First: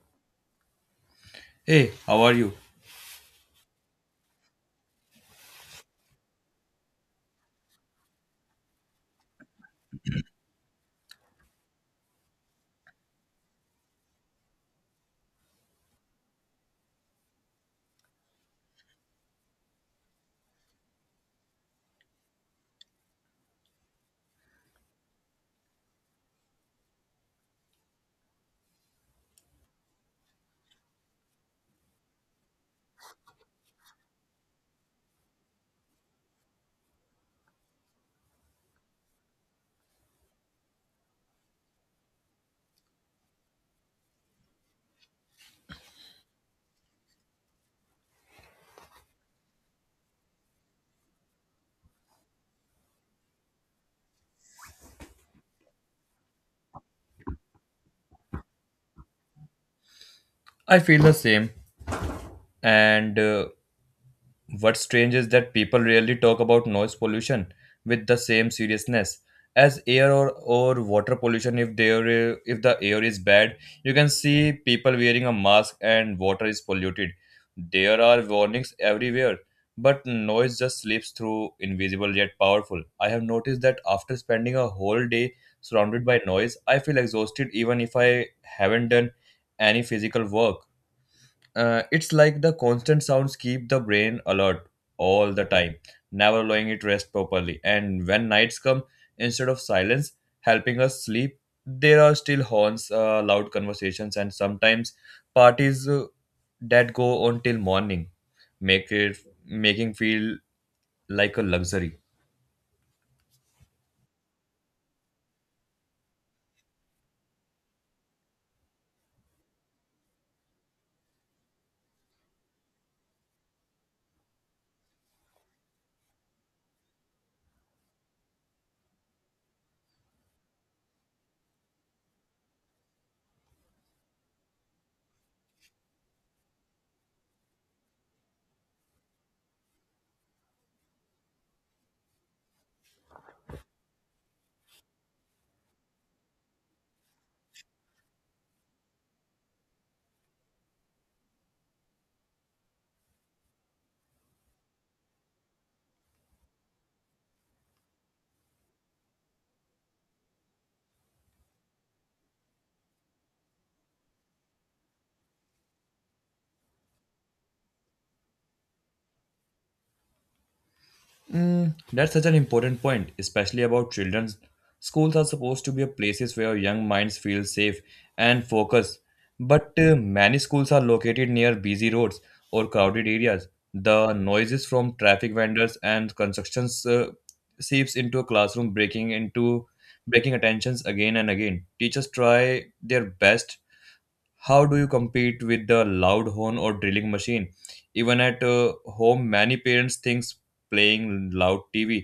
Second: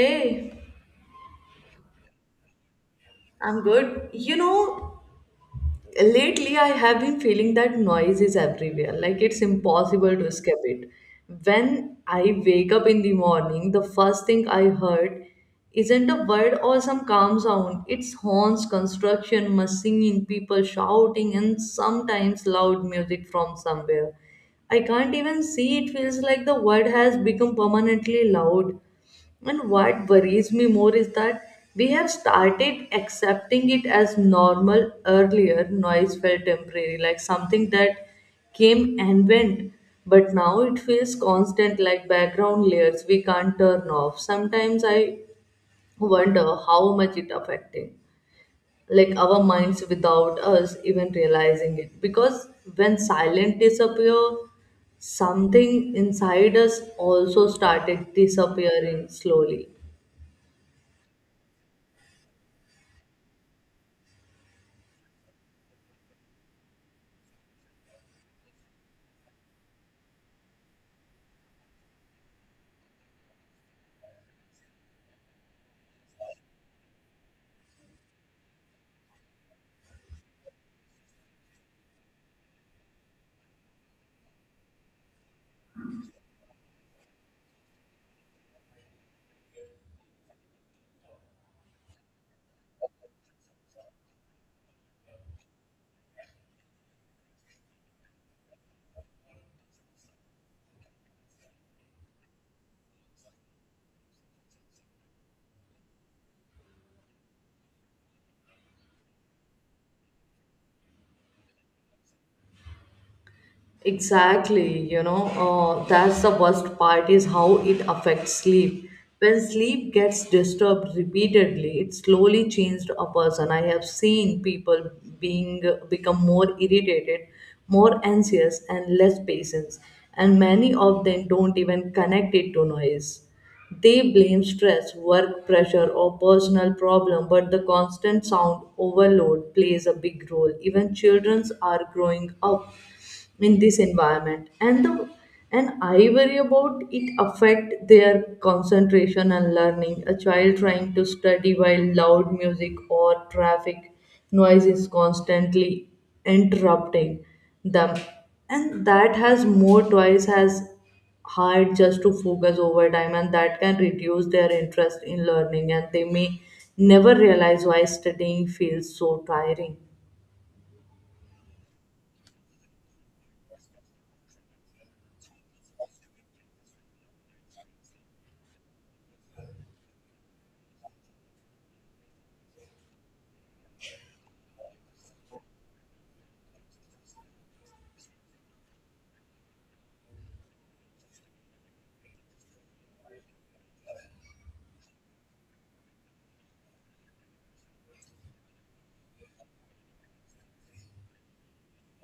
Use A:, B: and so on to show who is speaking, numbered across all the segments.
A: Hey,
B: Hey, how are you?
A: I'm good. You know, lately I have been feeling that noise is everywhere. Like it's impossible to escape it. When I wake up in the morning, the first thing I heard isn't a bird or some calm sound. It's horns, construction, machine, people shouting, and sometimes loud music from somewhere. I can't even see. It feels like the world has become permanently loud. And what worries me more is that we have started accepting it as normal earlier. Noise felt temporary, like something that came and went. But now it feels constant, like background layers we can't turn off. Sometimes I wonder how much it affecting like our minds without us even realizing it, because when silent disappear, something inside us also started disappearing slowly.
B: I feel the same. And What's strange is that people rarely talk about noise pollution with the same seriousness as air or water pollution. If there if the air is bad, you can see people wearing a mask and water is polluted. There are warnings everywhere, but noise just slips through, invisible yet powerful. I have noticed that after spending a whole day surrounded by noise, I feel exhausted even if I haven't done any physical work. It's like the constant sounds keep the brain alert all the time, never allowing it rest properly. And when nights come, instead of silence helping us sleep, there are still horns, loud conversations, and sometimes parties that go on till morning, make it making feel like a luxury.
A: Exactly, you know, that's the worst part is how it affects sleep. When sleep gets disturbed repeatedly, it slowly changes a person. I have seen people being become more irritated, more anxious, and less patience, and many of them don't even connect it to noise. They blame stress, work pressure, or personal problem, but the constant sound overload plays a big role. Even children are growing up in this environment, and the and I worry about it affect their concentration and learning. A child trying to study while loud music or traffic noise is constantly interrupting them, and that has more twice as hard just to focus over time, and that can reduce their interest in learning, and they may never realize why studying feels so tiring.
B: Mm, that's such an important point, especially about children. Schools are supposed to be a places where young minds feel safe and focused, but many schools are located near busy roads or crowded areas. The noises from traffic vendors and constructions seeps into a classroom, breaking attentions again and again. Teachers try their best how do you compete with the loud horn or drilling machine even at home, many parents think playing loud tv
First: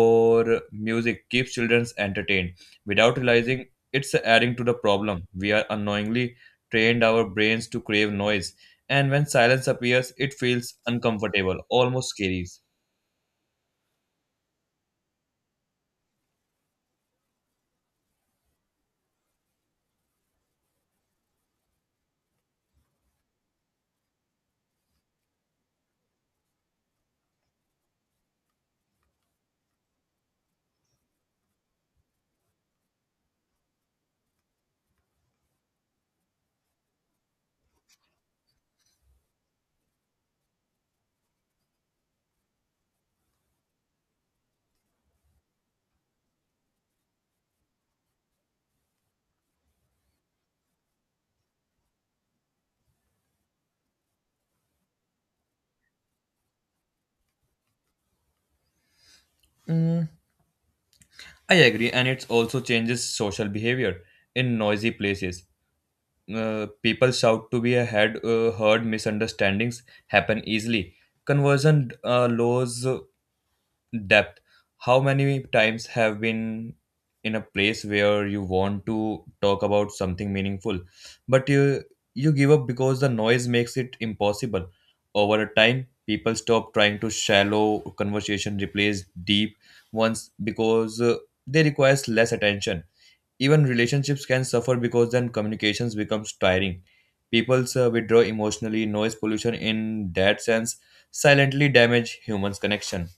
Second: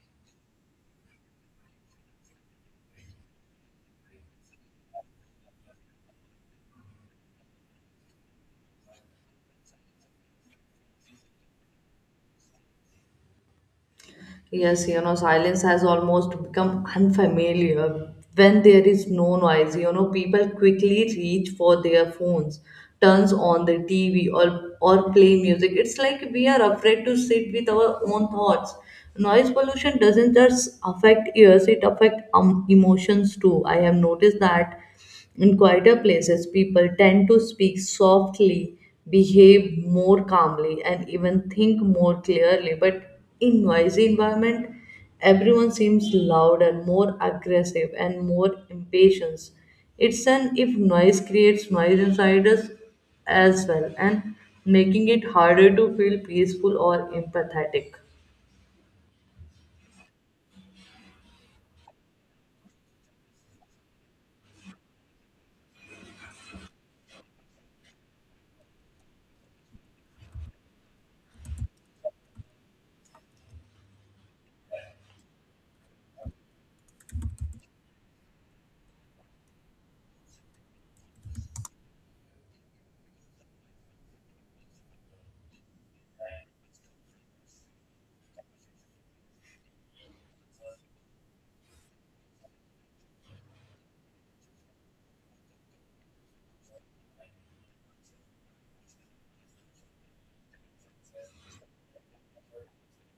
B: or music keeps children entertained without realizing it's adding to the problem. We are unknowingly trained our brains to crave noise, and when silence appears, it feels uncomfortable, almost scary.
A: Yes, you know, silence has almost become unfamiliar. When there is no noise, you know, people quickly reach for their phones, turns on the TV or play music. It's like we are afraid to sit with our own thoughts. Noise pollution doesn't just affect ears, it affects emotions too. I have noticed that in quieter places, people tend to speak softly, behave more calmly, and even think more clearly. But in noisy environment, everyone seems louder, more aggressive, and more impatient. It's an if noise creates noise inside us as well, and making it harder to feel peaceful or empathetic.
B: Mm, I agree, and it also changes social behavior in noisy places. People shout to be ahead, heard misunderstandings happen easily. Conversion lows depth. How many times have been in a place where you want to talk about something meaningful, but you give up because the noise makes it impossible. Over a time, people stop trying to shallow conversation, replace deep ones because they requires less attention. Even relationships can suffer because then communications becomes tiring. People withdraw emotionally. Noise pollution, in that sense, silently damage humans' connection.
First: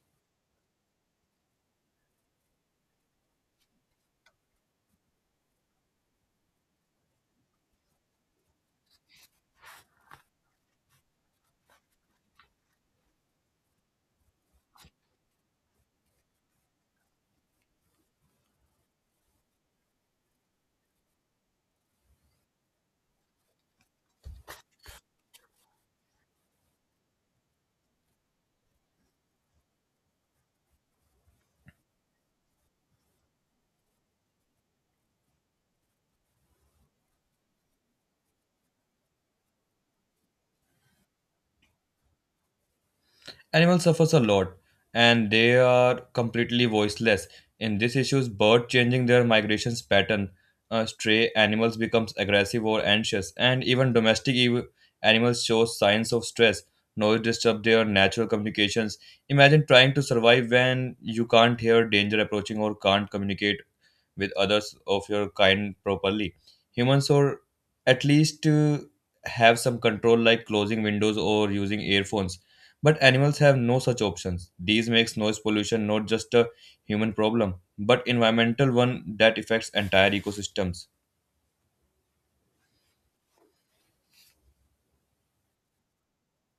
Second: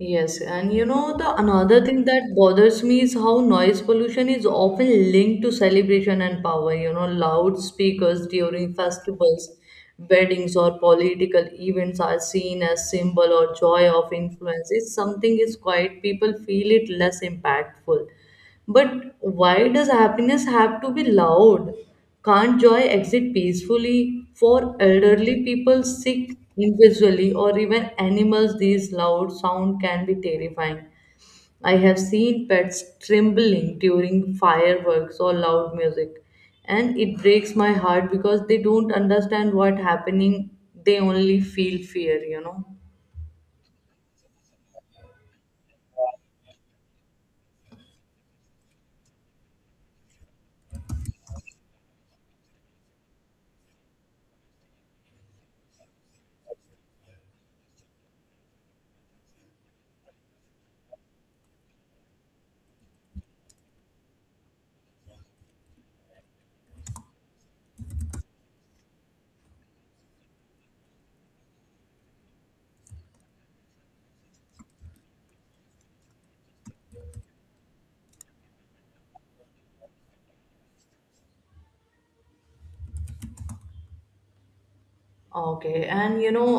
A: Yes, and you know the another thing that bothers me is how noise pollution is often linked to celebration and power. You know, loudspeakers during festivals, weddings, or political events are seen as symbol or joy of influence. If something is quiet, people feel it less impactful. But why does happiness have to be loud? Can't joy exit peacefully? For elderly people, sick individually, or even animals, these loud sound can be terrifying. I have seen pets trembling during fireworks or loud music, and it breaks my heart because they don't understand what happening. They only feel fear, you know.
B: Animals suffers a lot and they are completely voiceless. In this issues, bird changing their migrations pattern, stray animals becomes aggressive or anxious, and even animals show signs of stress. Noise disturb their natural communications. Imagine trying to survive when you can't hear danger approaching or can't communicate with others of your kind properly. Humans, or at least have some control like closing windows or using earphones. But animals have no such options. These makes noise pollution not just a human problem, but environmental one that affects entire ecosystems.
A: Okay, and you know,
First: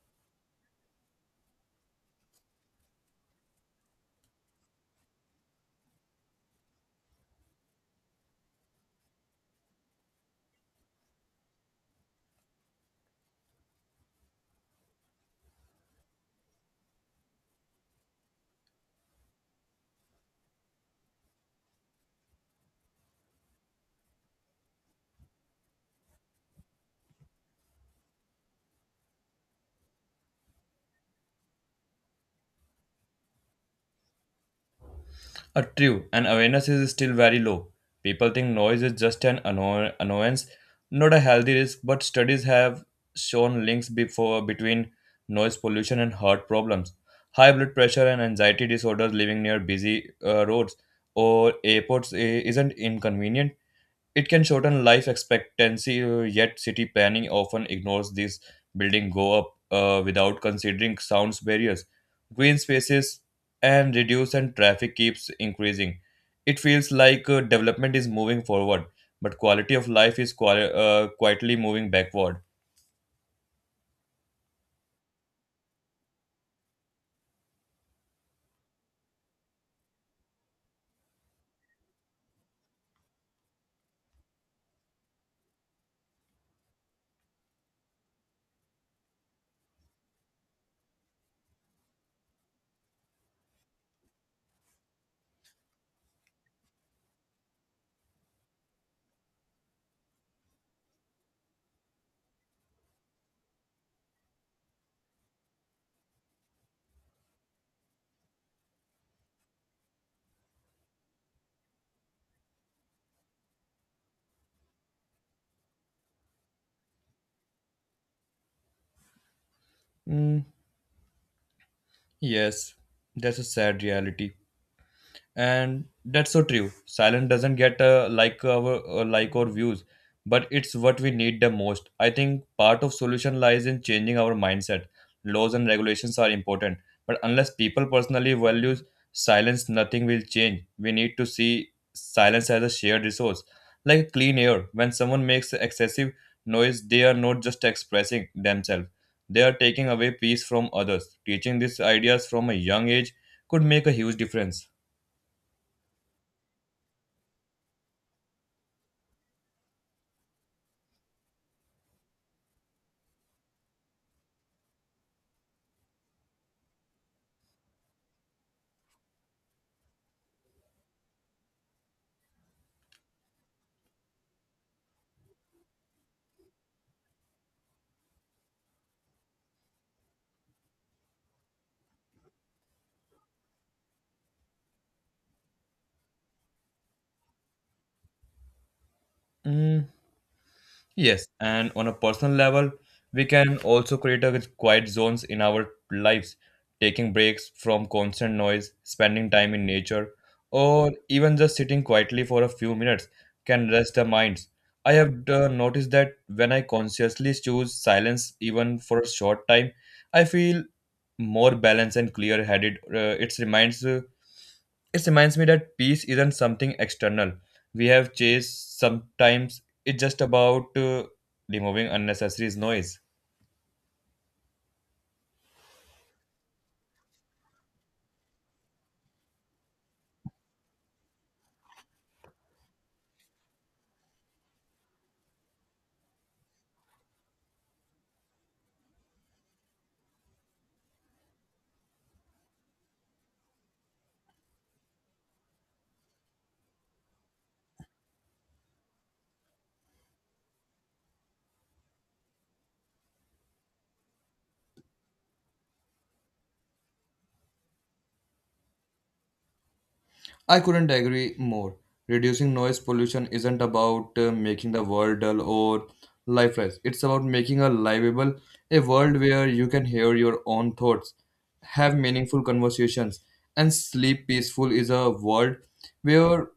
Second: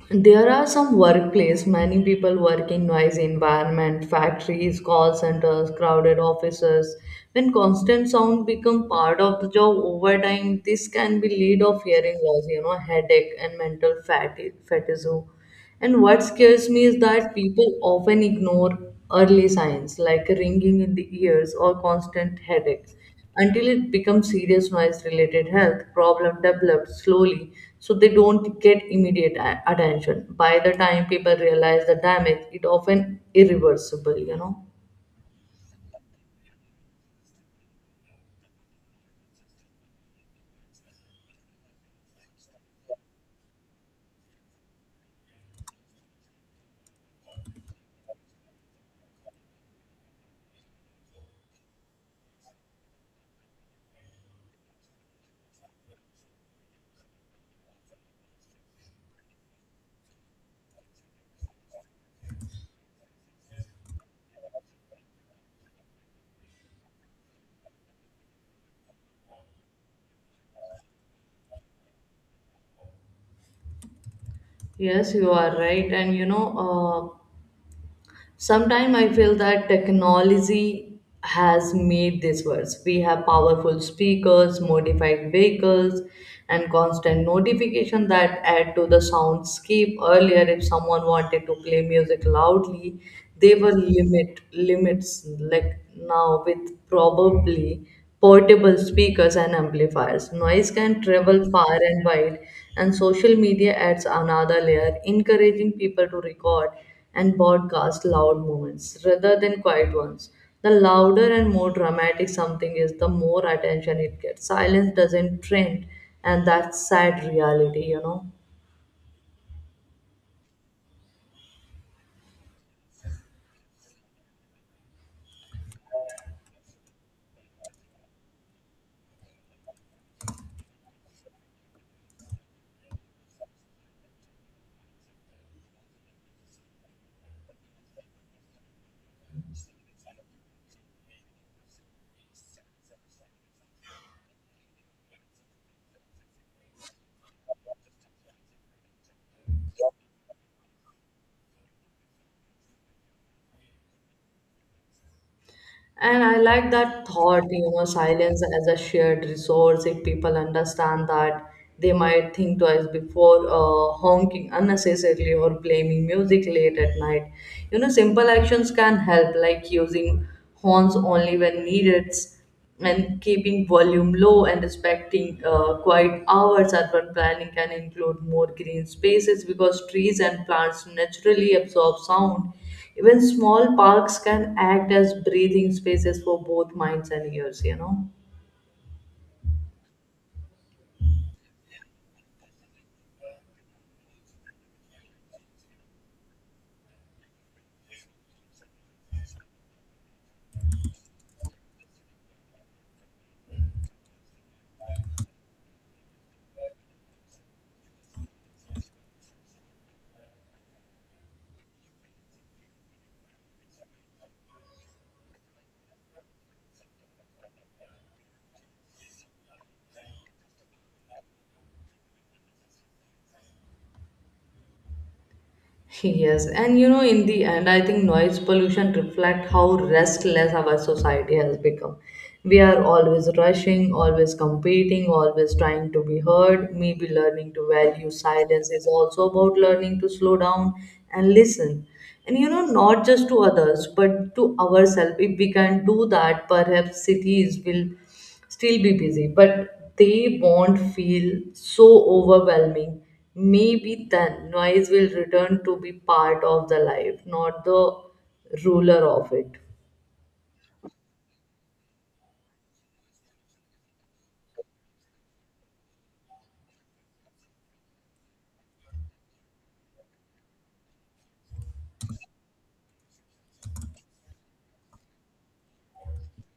A: there are some workplace, many people working noisy environment, factories, call centers, crowded offices. When constant sound become part of the job over time, this can be lead of hearing loss, you know, headache and mental fatigue. And what scares me is that people often ignore early signs like ringing in the ears or constant headaches until it becomes serious. Noise related health problem develops slowly, so they don't get immediate attention. By the time people realize the damage, it often irreversible, you know.
B: True, and awareness is still very low. People think noise is just an annoyance, not a healthy risk, but studies have shown links before between noise pollution and heart problems. High blood pressure and anxiety disorders living near busy roads or airports isn't inconvenient. It can shorten life expectancy, yet city planning often ignores this. Building go up without considering sounds barriers, green spaces, and reduce and traffic keeps increasing. It feels like development is moving forward, but quality of life is quietly moving backward.
A: Yes, you are right. And you know, sometimes I feel that technology has made this worse. We have powerful speakers, modified vehicles, and constant notification that add to the soundscape. Earlier, if someone wanted to play music loudly, they were limits, like now with probably portable speakers and amplifiers. Noise can travel far and wide, and social media adds another layer, encouraging people to record and broadcast loud moments rather than quiet ones. The louder and more dramatic something is, the more attention it gets. Silence doesn't trend, and that's sad reality, you know.
B: Mm, yes, that's a sad reality. And that's so true, silence doesn't get like our like or views, but it's what we need the most. I think part of solution lies in changing our mindset. Laws and regulations are important, but unless people personally value silence, nothing will change. We need to see silence as a shared resource, like clean air. When someone makes excessive noise, they are not just expressing themselves, they are taking away peace from others. Teaching these ideas from a young age could make a huge difference.
A: And I like that thought, you know, silence as a shared resource. If people understand that, they might think twice before honking unnecessarily or blaming music late at night. You know, simple actions can help, like using horns only when needed and keeping volume low and respecting quiet hours. Urban planning can include more green spaces because trees and plants naturally absorb sound. Even small parks can act as breathing spaces for both minds and ears, you know.
B: Mm, yes, and on a personal level, we can also create a quiet zones in our lives, taking breaks from constant noise, spending time in nature, or even just sitting quietly for a few minutes can rest our minds. I have noticed that when I consciously choose silence, even for a short time, I feel more balanced and clear-headed. It reminds me that peace isn't something external. We have chased sometimes. It's just about removing unnecessary noise.
A: Yes, and you know, in the end, I think noise pollution reflect how restless our society has become. We are always rushing, always competing, always trying to be heard. Maybe learning to value silence is also about learning to slow down and listen. And you know, not just to others, but to ourselves. If we can do that, perhaps cities will still be busy, but they won't feel so overwhelming. Maybe then noise will return to be part of the life, not the ruler of it.
B: I couldn't agree more. Reducing noise pollution isn't about making the world dull or lifeless. It's about making a livable, a world where you can hear your own thoughts, have meaningful conversations, and sleep peaceful is a world where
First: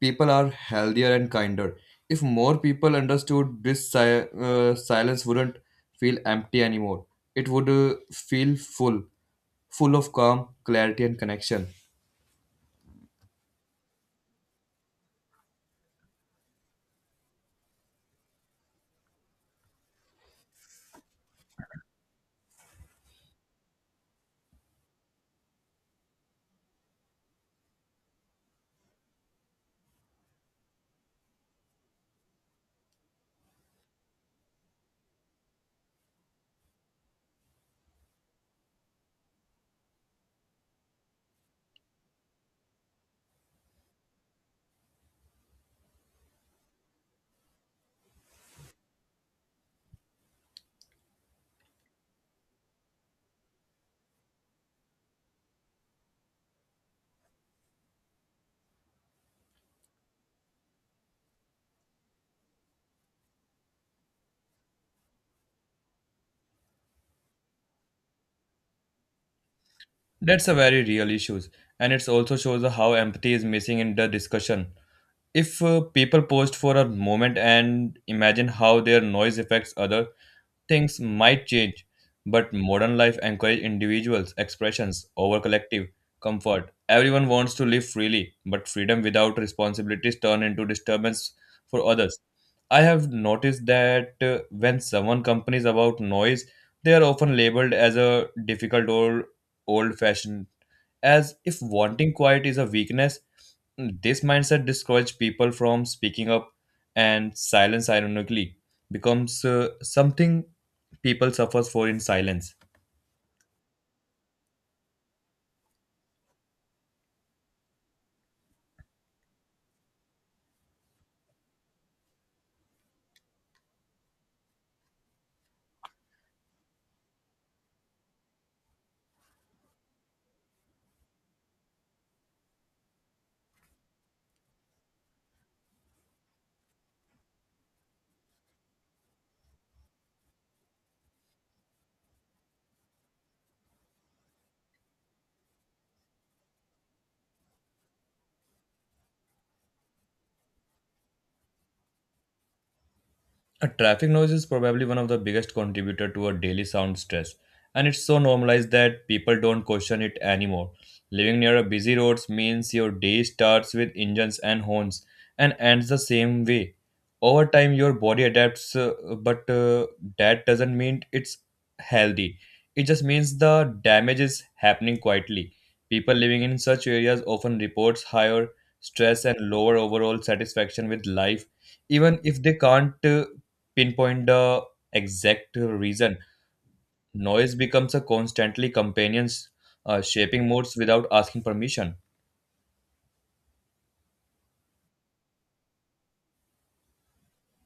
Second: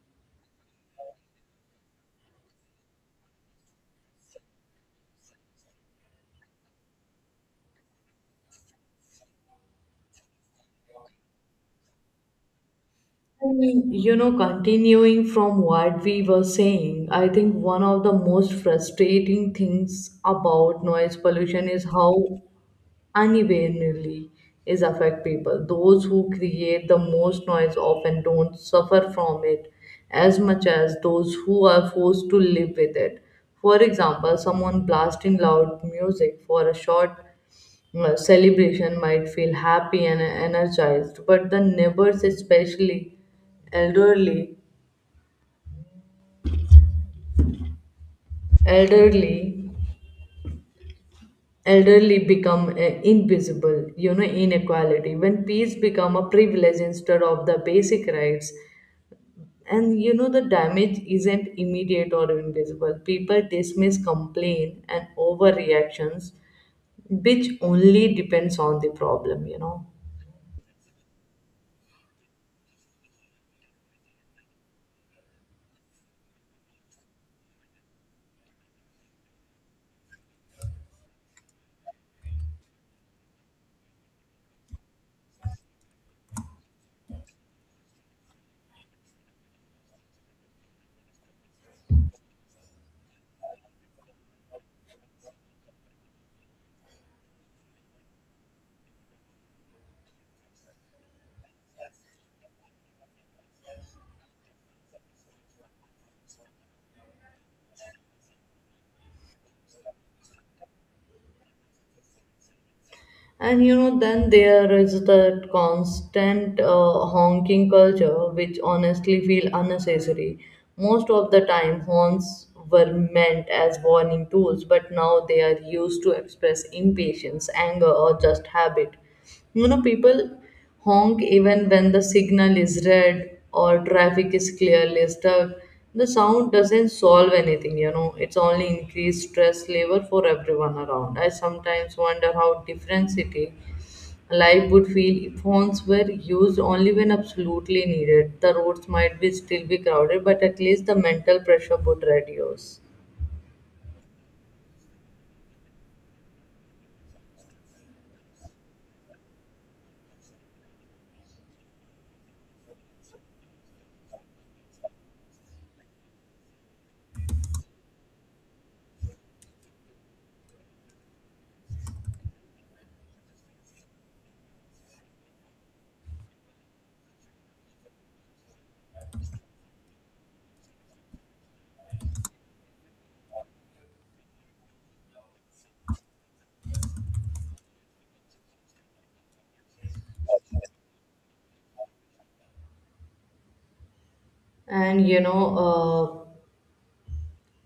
B: people are healthier and kinder. If more people understood this, silence wouldn't feel empty anymore. It would feel full, full of calm, clarity, and connection.
A: And, you know, continuing from what we were saying, I think one of the most frustrating things about noise pollution is how unevenly is affect people. Those who create the most noise often don't suffer from it as much as those who are forced to live with it. For example, someone blasting loud music for a short celebration might feel happy and energized, but the neighbors, especially elderly, elderly elderly become invisible, you know. Inequality when peace become a privilege instead of the basic rights, and you know the damage isn't immediate or invisible. People dismiss complaint and overreactions, which only depends on the problem, you know.
B: That's a very real issue, and it also shows how empathy is missing in the discussion. If people post for a moment and imagine how their noise affects other, things might change, but modern life encourages individuals' expressions over collective comfort. Everyone wants to live freely, but freedom without responsibilities turn into disturbance for others. I have noticed that when someone complains about noise, they are often labeled as a difficult or old-fashioned, as if wanting quiet is a weakness. This mindset discourages people from speaking up, and silence, ironically, becomes something people suffers for in silence.
A: And you know then there is the constant honking culture, which honestly feel unnecessary. Most of the time horns were meant as warning tools, but now they are used to express impatience, anger, or just habit. You know, people honk even when the signal is red or traffic is clearly stuck. The sound doesn't solve anything, you know, it's only increased stress level for everyone around. I sometimes wonder how different city life would feel if horns were used only when absolutely needed. The roads might be still be crowded, but at least the mental pressure would reduce.
B: A traffic noise is probably one of the biggest contributor to our daily sound stress, and it's so normalized that people don't question it anymore. Living near a busy roads means your day starts with engines and horns and ends the same way. Over time, your body adapts, but that doesn't mean it's healthy. It just means the damage is happening quietly. People living in such areas often reports higher stress and lower overall satisfaction with life, even if they can't pinpoint the exact reason, noise becomes a constantly companions, shaping moods without asking permission.
A: And you know,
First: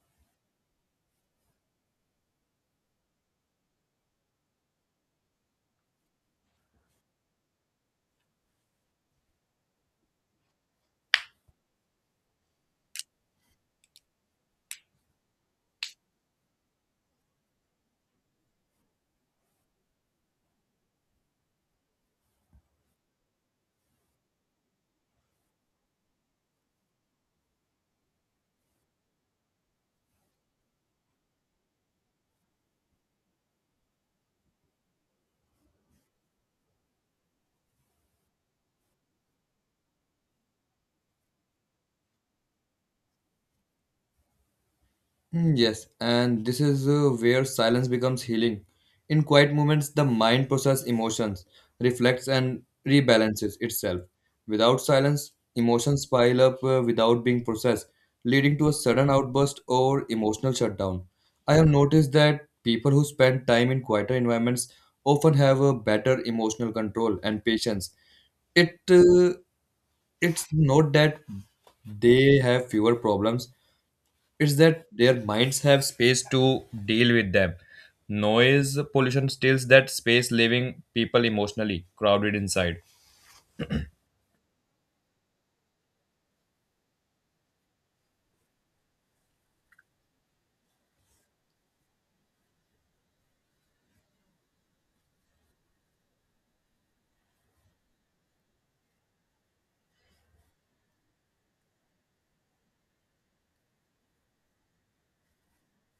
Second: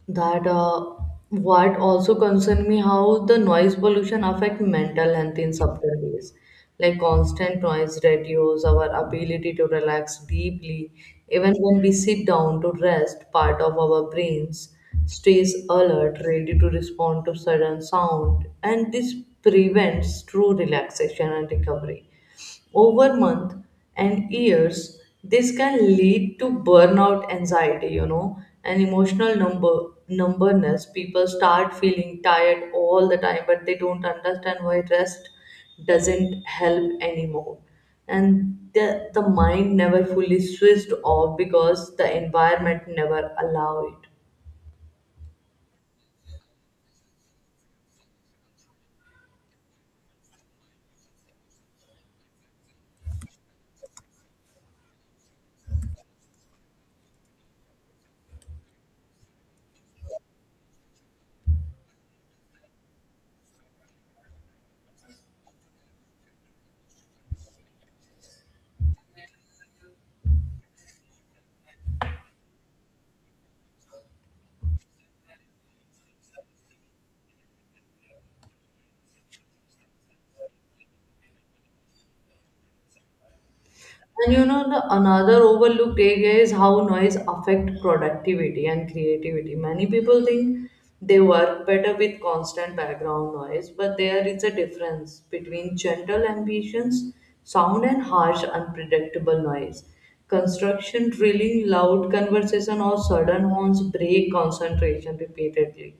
A: that what also concern me how the noise pollution affect mental health in subtle ways. Like constant noise reduces our ability to relax deeply. Even when we sit down to rest, part of our brains stays alert, ready to respond to sudden sound, and this prevents true relaxation and recovery. Over months and years, this can lead to burnout, anxiety, you know, and emotional numberness. People start feeling tired all the time, but they don't understand why. Rest doesn't help anymore, and the mind never fully switched off because the environment never allow it.
B: Mm, yes, and this is where silence becomes healing. In quiet moments, the mind processes emotions, reflects, and rebalances itself. Without silence, emotions pile up without being processed, leading to a sudden outburst or emotional shutdown. I have noticed that people who spend time in quieter environments often have a better emotional control and patience. It uh, it's not that they have fewer problems, it's that their minds have space to deal with them. Noise pollution steals that space, leaving people emotionally crowded inside.
A: And you know, the another overlooked area is how noise affect productivity and creativity. Many people think they work better with constant background noise, but there is a difference between gentle ambitions, sound and harsh, unpredictable noise. Construction drilling, loud conversation, or sudden horns break concentration repeatedly.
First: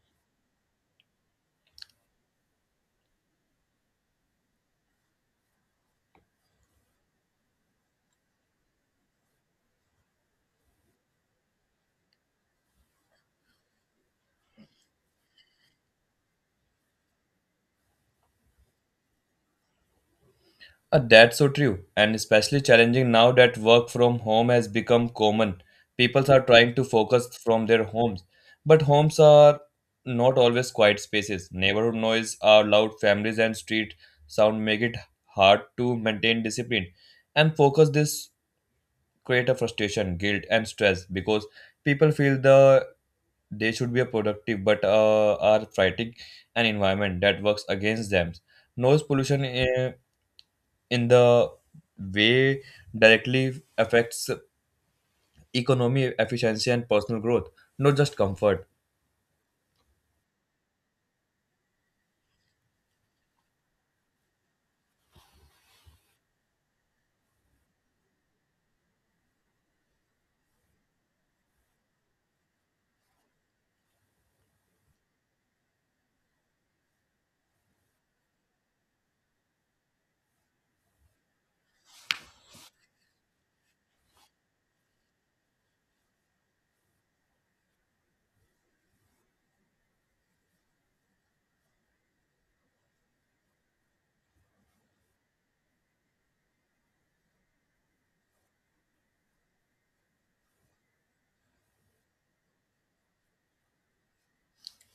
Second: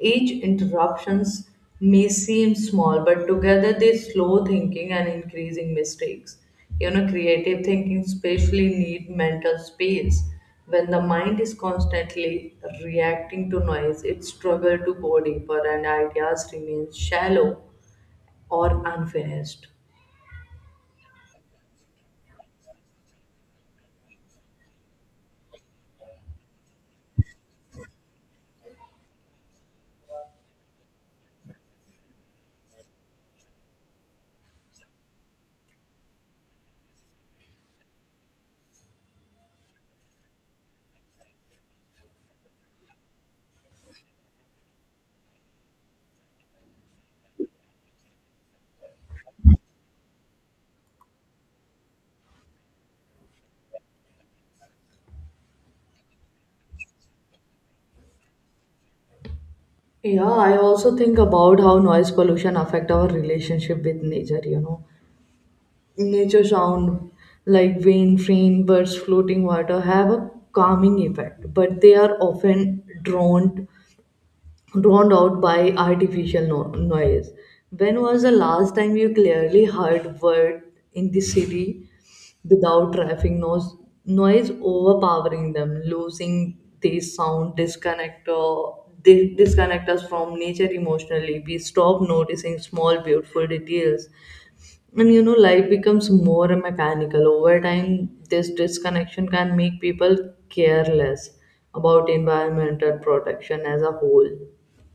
A: Each interruptions may seem small, but together they slow thinking and increasing mistakes. You know, creative thinking especially need mental space. When the mind is constantly reacting to noise, it struggles to go deeper and ideas remain shallow or unfinished.
B: That's so true, and especially challenging now that work from home has become common. People are trying to focus from their homes, but homes are not always quiet spaces. Neighborhood noise are loud, families and street sound make it hard to maintain discipline and focus. This create a frustration, guilt, and stress because people feel the they should be a productive but are fighting an environment that works against them. Noise pollution in the way directly affects economy, efficiency, and personal growth, not just comfort.
A: Yeah, I also think about how noise pollution affect our relationship with nature, you know. Nature sound like wind, rain, birds, floating water have a calming effect, but they are often drowned out by artificial noise. When was the last time you clearly heard word in the city without traffic noise overpowering them, losing this sound disconnect or disconnect us from nature emotionally. We stop noticing small beautiful details, and you know, life becomes more mechanical. Over time, this disconnection can make people careless about environmental protection as a whole.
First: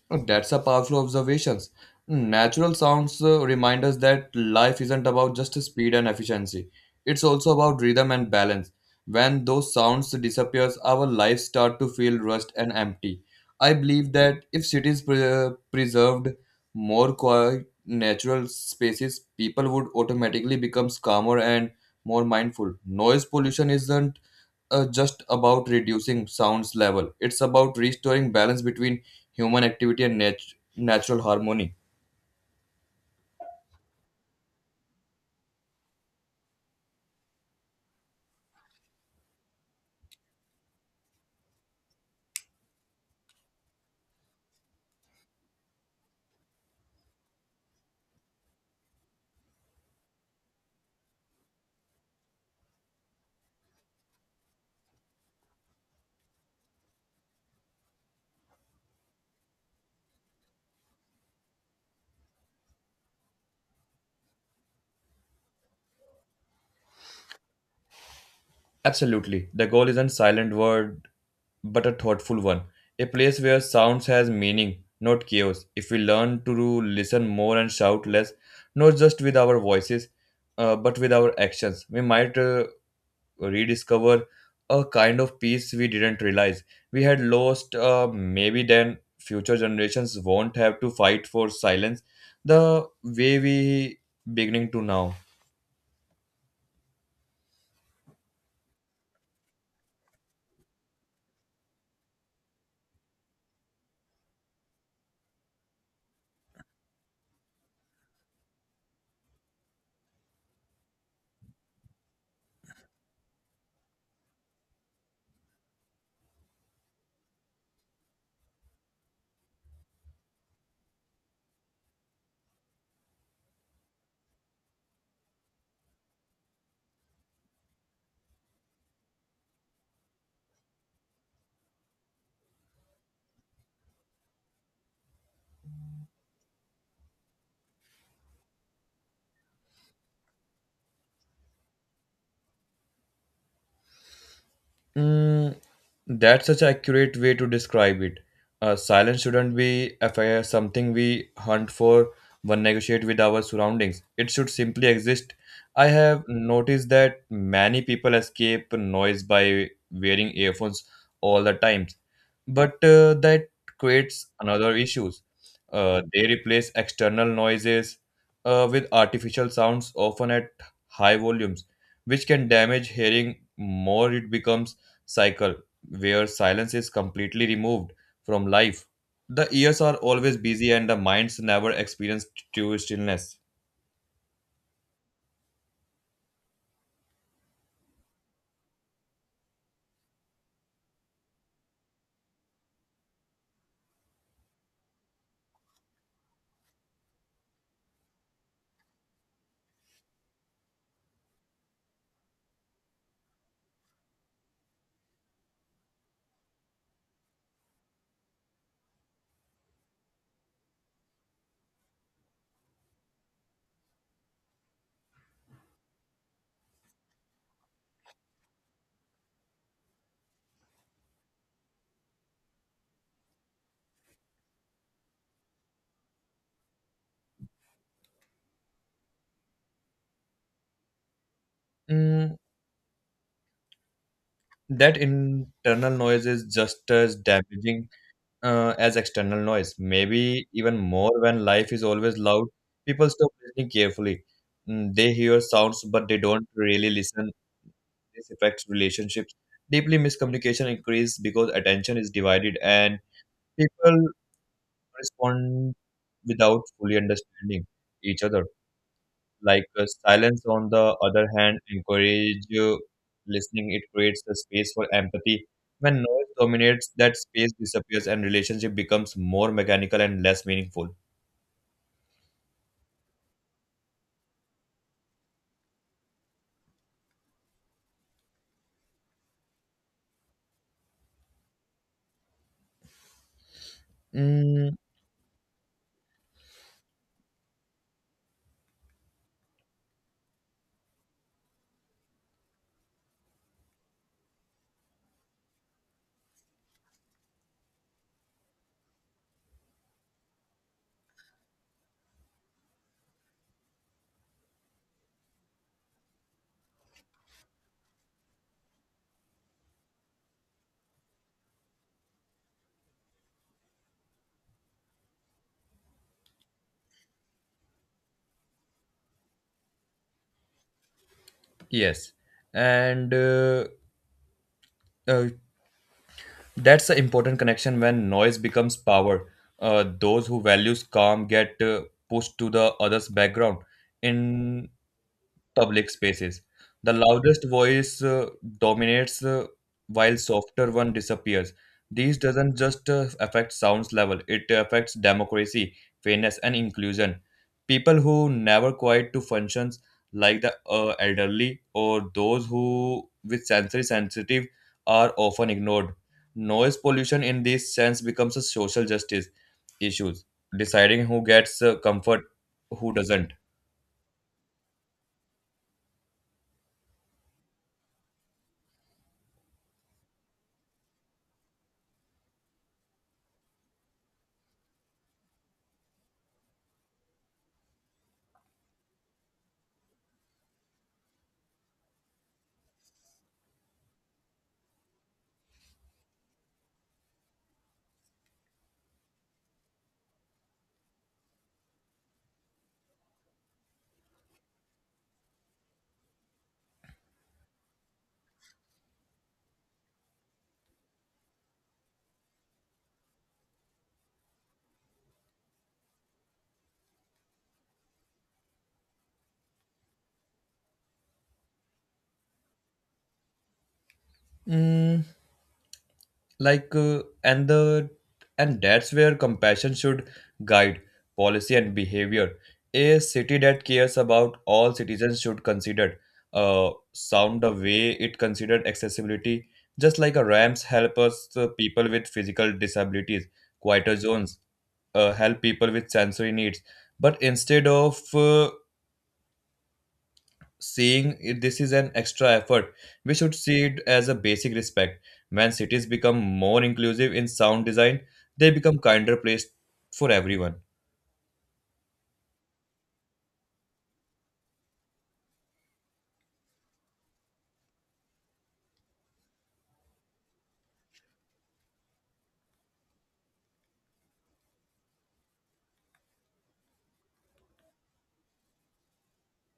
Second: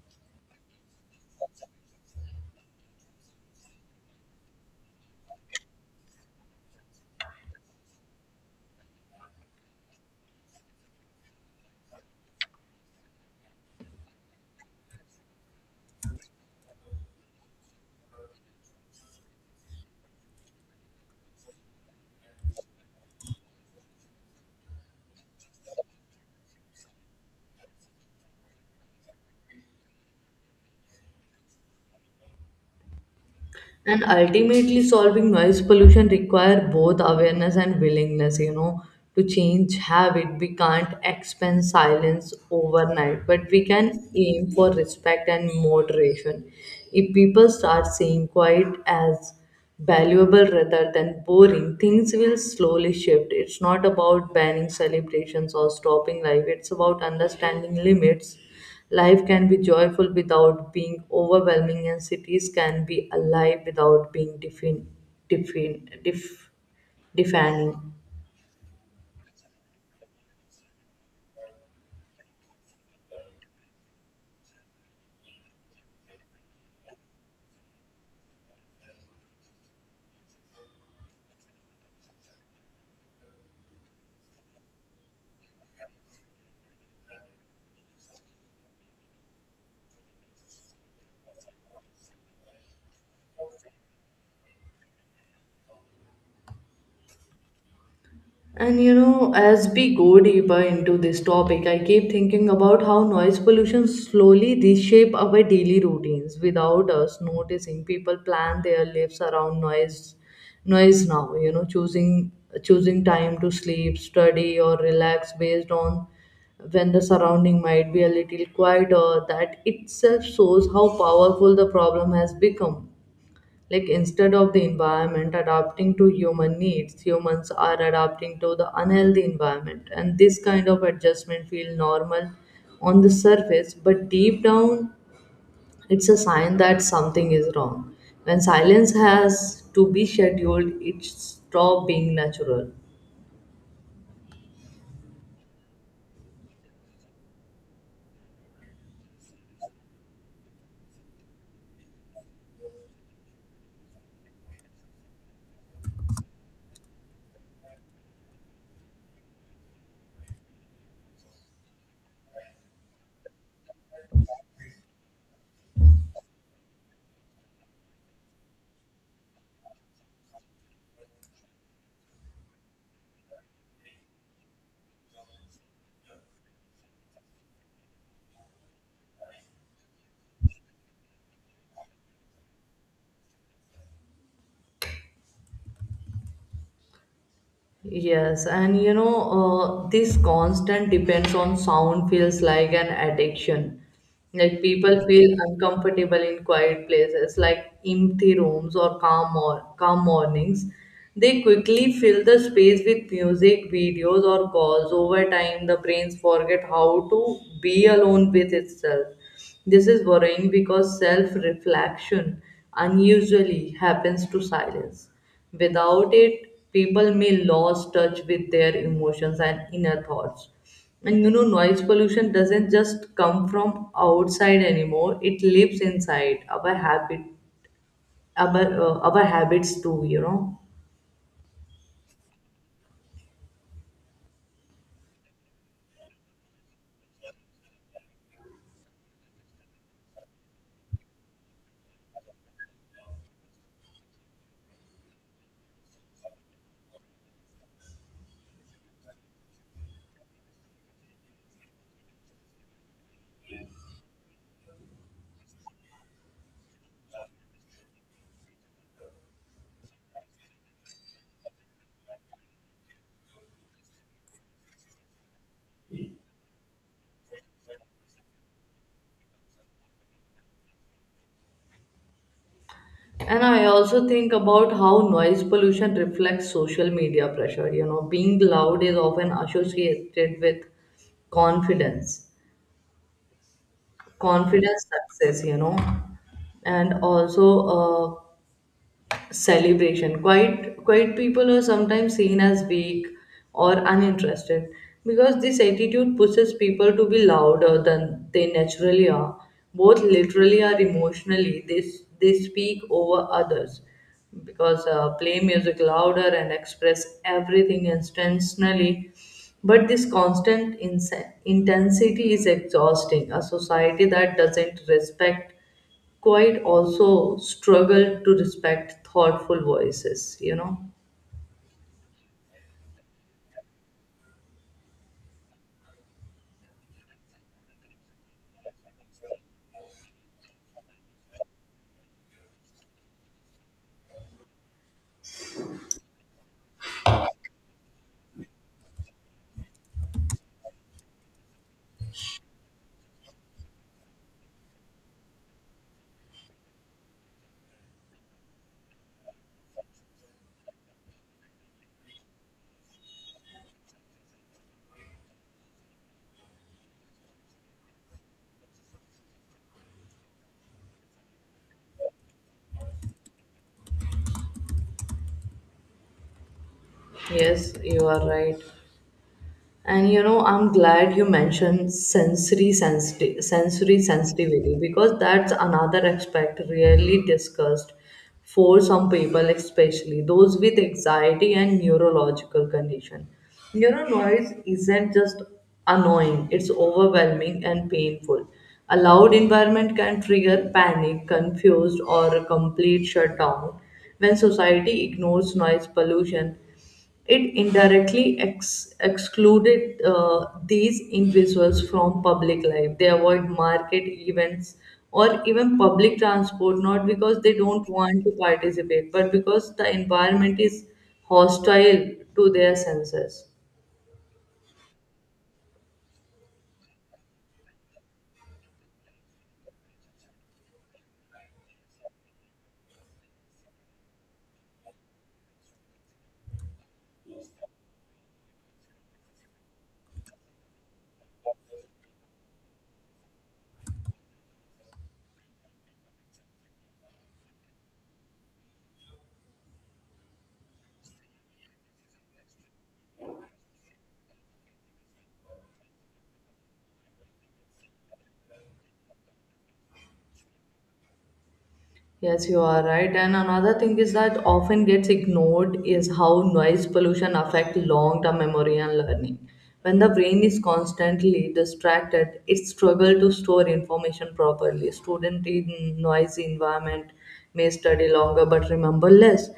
B: Oh, that's a powerful observation. Natural sounds remind us that life isn't about just speed and efficiency. It's also about rhythm and balance. When those sounds disappears, our lives start to feel rushed and empty. I believe that if cities preserved more quiet natural spaces, people would automatically become calmer and more mindful. Noise pollution isn't just about reducing sounds level. It's about restoring balance between human activity and natural harmony.
A: And ultimately solving noise pollution require both awareness and willingness, you know, to change habit. We can't expand silence overnight, but we can aim for respect and moderation. If people start seeing quiet as valuable rather than boring, things will slowly shift. It's not about banning celebrations or stopping life, it's about understanding limits. Life can be joyful without being overwhelming, and cities can be alive without being defin- def- defining.
B: Absolutely. The goal isn't silent word but a thoughtful one. A place where sounds has meaning, not chaos. If we learn to listen more and shout less, not just with our voices, but with our actions, we might rediscover a kind of peace we didn't realize we had lost. Maybe then future generations won't have to fight for silence the way we beginning to now.
A: And you know, as we go deeper into this topic, I keep thinking about how noise pollution slowly reshape our daily routines without us noticing. People plan their lives around noise now, you know, choosing time to sleep, study or relax based on when the surrounding might be a little quieter. That itself shows how powerful the problem has become. Like instead of the environment adapting to human needs, humans are adapting to the unhealthy environment, and this kind of adjustment feel normal on the surface, but deep down it's a sign that something is wrong. When silence has to be scheduled, it stop being natural.
B: Mm, that's such an accurate way to describe it. Silence shouldn't be a something we hunt for or negotiate with our surroundings. It should simply exist. I have noticed that many people escape noise by wearing earphones all the time, but that creates another issues. They replace external noises with artificial sounds, often at high volumes, which can damage hearing. More it becomes cycle where silence is completely removed from life. The ears are always busy and the minds never experience true stillness.
A: Yes, and you know, this constant depends on sound feels like an addiction. Like people feel uncomfortable in quiet places, like empty rooms or calm mornings. They quickly fill the space with music, videos, or calls. Over time, the brains forget how to be alone with itself. This is worrying because self reflection unusually happens to silence. Without it, people may lose touch with their emotions and inner thoughts. And noise pollution doesn't just come from outside anymore, it lives inside our habit, our habits too.
B: Mm, that internal noise is just as damaging as external noise, maybe even more when life is always loud. People stop listening carefully. Mm, they hear sounds, but they don't really listen. This affects relationships. Deeply miscommunication increases because attention is divided and people respond without fully understanding each other. Like silence, on the other hand, encourage listening. It creates a space for empathy. When noise dominates, that space disappears and relationship becomes more mechanical and less meaningful.
A: And I also think about how noise pollution reflects social media pressure. Being loud is often associated with confidence
B: Mm,
A: confidence, success, and also celebration. Quiet people are sometimes seen as weak or uninterested because this attitude pushes people to be louder than they naturally are, both literally and emotionally. They speak over others because play music louder and express everything intentionally. But this constant intensity is exhausting. A society that doesn't respect quiet also struggle to respect thoughtful voices.
B: yes, and uh, uh, that's the important connection when noise becomes power. Those who values calm get pushed to the other's background. In public spaces. The loudest voice dominates while softer one disappears. This doesn't just affect sounds level, it affects democracy, fairness and inclusion. People who never quiet to functions like the elderly or those who with sensory sensitive are often ignored. Noise pollution in this sense becomes a social justice issues, deciding who gets comfort, who doesn't.
A: Yes, you are right. And I'm glad you mentioned sensory sensitivity because that's another aspect rarely discussed for some people, especially those with anxiety and neurological condition. Noise isn't just annoying, it's overwhelming and painful. A loud environment can trigger panic, confused, or a complete shutdown when society ignores noise pollution. It indirectly excluded these individuals from public life. They avoid market events or even public transport, not because they don't want to participate, but because the environment is hostile to their senses.
B: Mm, like uh, and the and that's where compassion should guide policy and behavior. A city that cares about all citizens should consider sound the way it considered accessibility. Just like a ramps help us people with physical disabilities, quieter zones help people with sensory needs, but instead of seeing it, this is an extra effort, we should see it as a basic respect. When cities become more inclusive in sound design, they become kinder place for everyone.
A: Yes, you are right. And another thing is that often gets ignored is how noise pollution affect long-term memory and learning. When the brain is constantly distracted, it struggles to store information properly. Student in noisy environment may study longer but remember less,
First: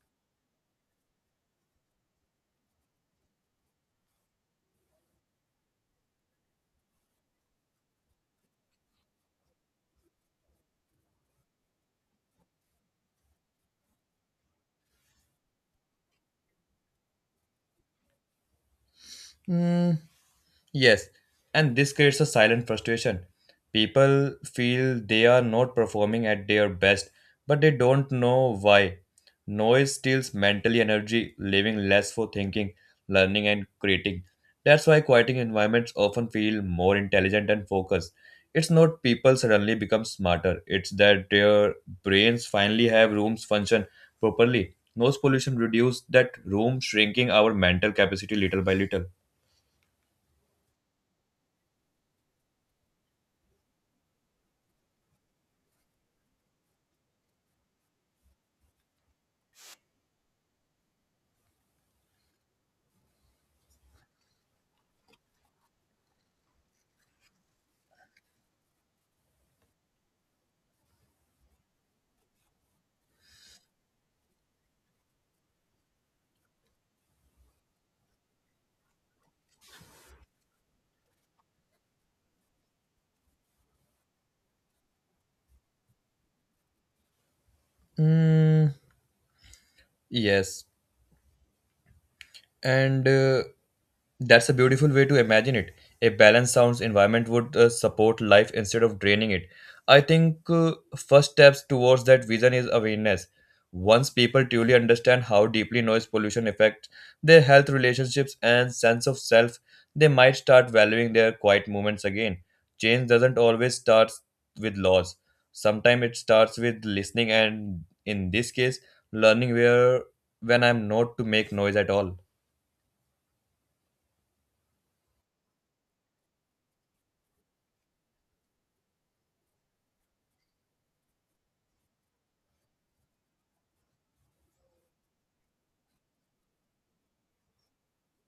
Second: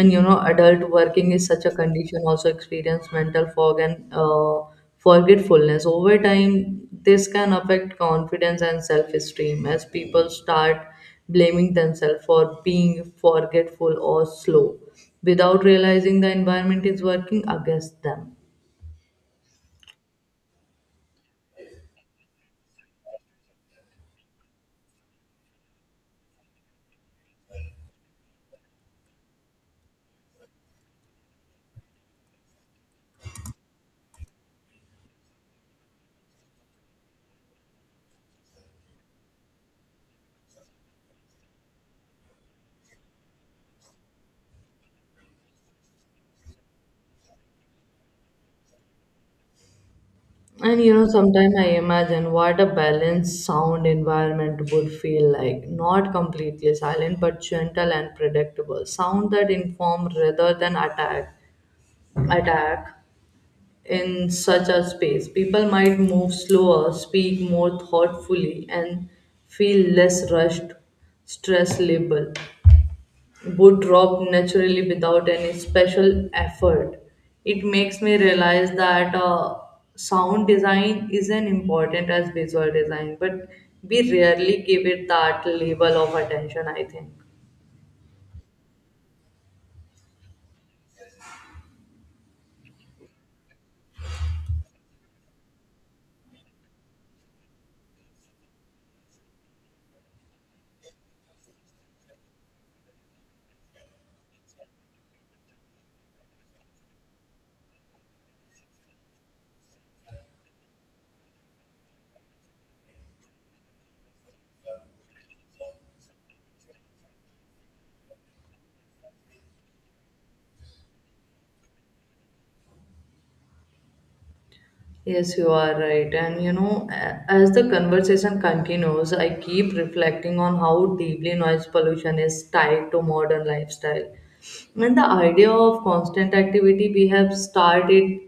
A: and adult working is such a condition also experience mental fog and forgetfulness over time. This can affect confidence and self-esteem as people start blaming themselves for being forgetful or slow without realizing the environment is working against them.
B: Hmm. Yes, and this creates a silent frustration. People feel they are not performing at their best, but they don't know why. Noise steals mental energy, leaving less for thinking, learning, and creating. That's why quieting environments often feel more intelligent and focused. It's not people suddenly become smarter, it's that their brains finally have rooms function properly. Noise pollution reduces that room, shrinking our mental capacity little by little.
A: And sometimes I imagine what a balanced sound environment would feel like. Not completely silent, but gentle and predictable. Sound that inform rather than attack. Attack in such a space. People might move slower, speak more thoughtfully, and feel less rushed, stress label would drop naturally without any special effort. It makes me realize that sound design isn't important as visual design, but we rarely give it that level of attention, I think.
B: Mm, yes, and that's a beautiful way to imagine it. A balanced sounds environment would support life instead of draining it. I think first steps towards that vision is awareness. Once people truly understand how deeply noise pollution affects their health, relationships and sense of self, they might start valuing their quiet moments again. Change doesn't always start with laws, sometimes it starts with listening, and in this case, learning where when I'm not to make noise at all.
A: Yes, you are right. And as the conversation continues, I keep reflecting on how deeply noise pollution is tied to modern lifestyle. And the idea of constant activity we have started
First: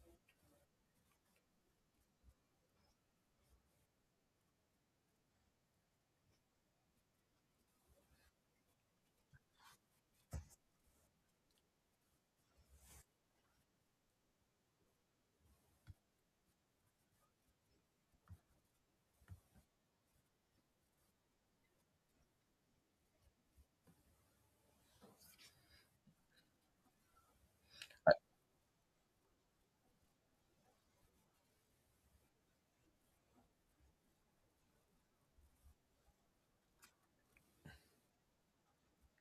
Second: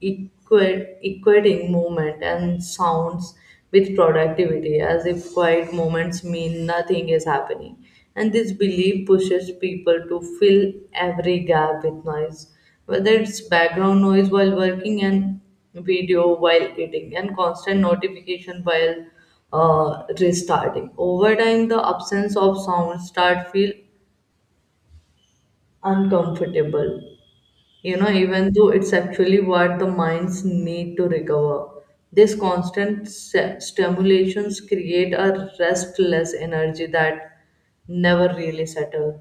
A: equating movement and sounds with productivity, as if quiet moments mean nothing is happening. And this belief pushes people to fill every gap with noise, whether it's background noise while working and video while eating, and constant notification while restarting. Over time, the absence of sound start feel uncomfortable, even though it's actually what the minds need to recover. This constant stimulations create a restless energy that never really settles.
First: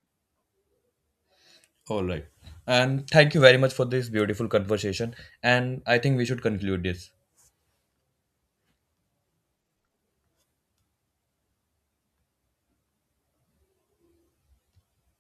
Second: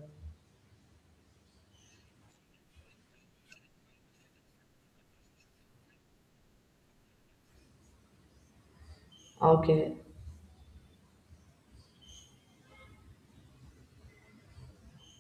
B: All right. And thank you very much for this beautiful conversation. And I think we should conclude this.
A: Okay.